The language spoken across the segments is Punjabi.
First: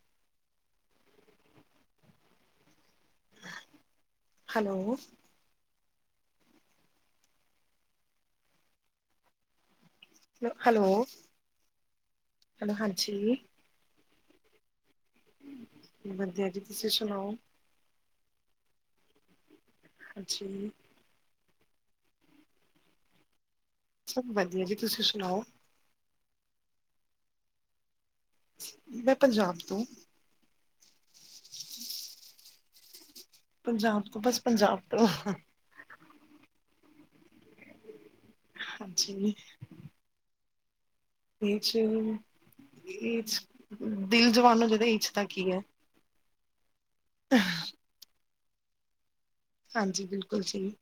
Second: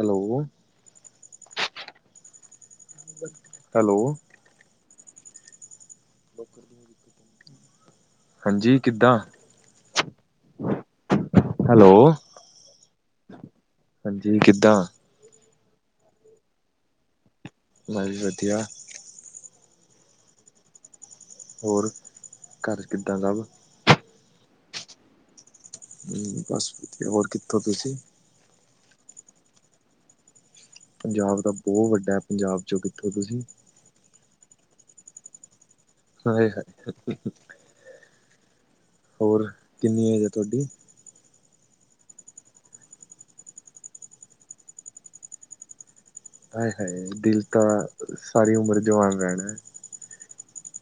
ਹੈਲੋ ਹੈਲੋ, ਹੈਲੋ, ਹਾਂਜੀ, ਕਿੱਦਾਂ? ਹੈਲੋ ਹੈਲੋ ਹੈਲੋ ਹਾਂਜੀ ਕਿਦਾ, ਵਧੀਆ ਜੀ, ਤੁਸੀਂ ਸੁਣਾਓ? ਮੈਂ ਵੀ ਵਧੀਆ, ਅੱਛਾ ਜੀ, ਹੋਰ, ਘਰ ਕਿੱਦਾਂ ਸਭ? ਸਭ ਵਧੀਆ ਜੀ, ਤੁਸੀਂ ਸੁਣਾਓ? ਹੂੰ, ਬਸ ਵਧੀਆ, ਹੋਰ ਕਿੱਥੋਂ ਤੁਸੀਂ? ਮੈਂ ਪੰਜਾਬ ਤੋਂ, ਪੰਜਾਬ ਦਾ ਬਹੁਤ ਵੱਡਾ ਪੰਜਾਬ ਚ ਕਿ ਪੰਜਾਬ ਤੋਂ ਬਸ ਪੰਜਾਬ ਤੋਂ, ਹ ਹਾਂਜੀ, ਤੁਹਾਡੀ, ਏਜ ਇਹ ਦਿਲ ਜਵਾਨ ਹੋਣਾ ਚਾਹੀਦਾ ਏਜ ਦਾ ਕੀ ਐ। ਹਾਏ-ਹਾਏ ਦਿਲ ਤਾਂ ਸਾਰੀ ਉਮਰ ਜਵਾਨ ਰਹਿਣ, ਹਾਂਜੀ ਬਿਲਕੁਲ ਜੀ,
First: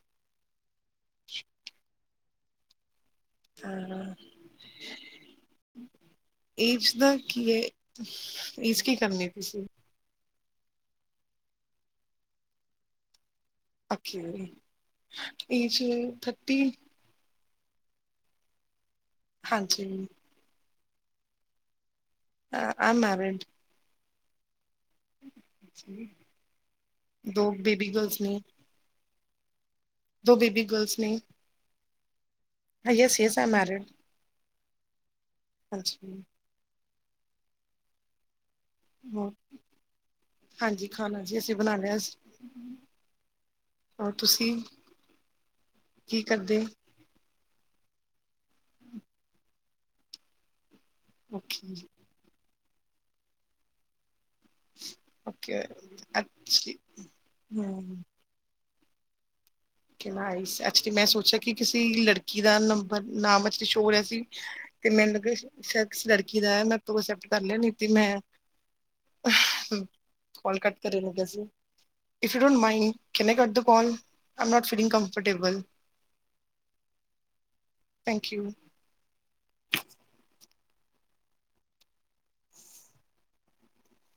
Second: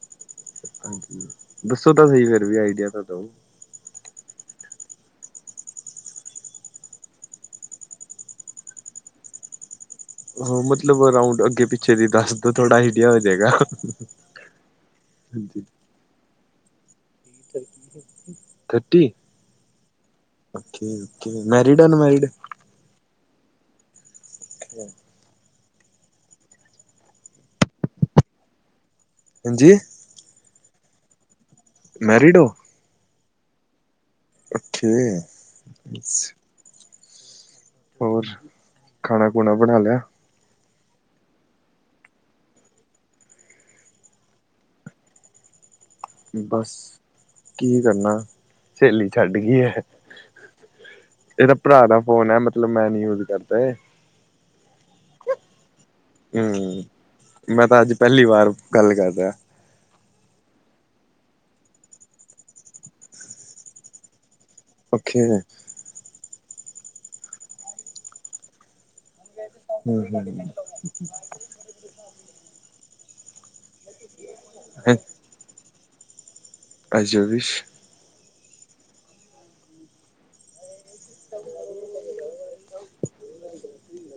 ਹਾਂਜੀ ਦੱਸੋ, ਤਾਂ ਸਹੀ ਫੇਰ ਵੀ ਆਈਡੀਆ ਤਾਂ। ਦੋ। ਹੂੰ, [inaudible] ਏਜ ਦਾ ਕੀ ਹੈ, ਏਜ ਕੀ ਕਰਨੀ ਤੁਸੀ ਮਤਲਬ ਰਾਊਂਡ ਅੱਗੇ ਪਿੱਛੇ ਦੀ ਦੱਸ ਦੋ ਥੋੜਾ ਆਈਡੀਆ ਹੋ ਜਾਏਗਾ। ਓ ਏਜ ਥਰਟੀ, ਥਰਟੀ, ਹਾਂਜੀ, ਓ ਮੈਰਿਡ ਅਨਮੈਰਿਡ? ਐਮ ਮੈਰਿਡ, ਦੋ ਬੇਬੀ ਗਰਲਸ ਨੇ। ਹਾਂਜੀ। ਦੋ ਬੇਬੀ ਗਰਲਸ ਨੇ। ਮੈਰੀਡ ਹੋ? ਹ ਯੇਸ-ਯੇਸ ਐਮ ਮੈਰਿਡ। ਔਖੇ। ਹਾਂਜੀ। ਹੋਰ? ਹੋਰ ਖਾਣਾ ਖੂਣਾ ਬਣਾ ਲੇਆ? ਹਾਂਜੀ, ਖਾਣਾ ਜੀ, ਅਸੀਂ ਬਣਾ ਲਿਆ ਸੀ। ਹੋਰ ਤੁਸੀਂ, ਕੀ ਕਰਦੇ? ਬਸ ਕੀ ਕਰਨਾ? ਸੇਲੀ ਛੱਡ ਗਈ ਏ। ਏਦਾ ਓਕੇ ਭਰਾ ਦਾ ਫੋਨ ਏ ਮਤਲਬ ਮੈਂ ਨੀ ਯੂਜ ਕਰਦਾ ਏਹ। ਓਕੇ। ਅੱਛਾ ਹੂੰ, ਮੈਂ ਤਾਂ ਅੱਜ ਪਹਿਲੀ ਵਾਰ ਗੱਲ ਕਰਦਾ। ਓਕੇ ਨਾਇਸ, ਅੱਛਾ ਜੀ, ਮੈਂ ਸੋਚਿਆ ਕਿ ਕਿਸੀ ਲੜਕੀ ਦਾ ਨੰਬਰ, ਨਾਮ ਐਕਚਲੀ ਸ਼ੋ ਹੋ ਰਿਹਾ ਸੀ। ਤੇ ਮੈਨੂੰ ਓਕੇ ਲਗਾ, ਸ਼ ਸ਼ੇਦ ਕਿਸੀ ਲੜਕੀ ਦਾ ਏ, ਮੈਂ ਤੋ ਏਸੇਪਟ ਕਰ ਲਿਆ, ਨੀ ਤੇ ਮੈਂ ਹਮ ਹਮ ਕੋਲ ਕਟ ਤੇ ਰਹੇ ਨੂੰ ਕਿਆ ਸੀ। If you don't mind, can I cut the call? Am not feeling comfortable. As your wish. Thank you. [unintelligible]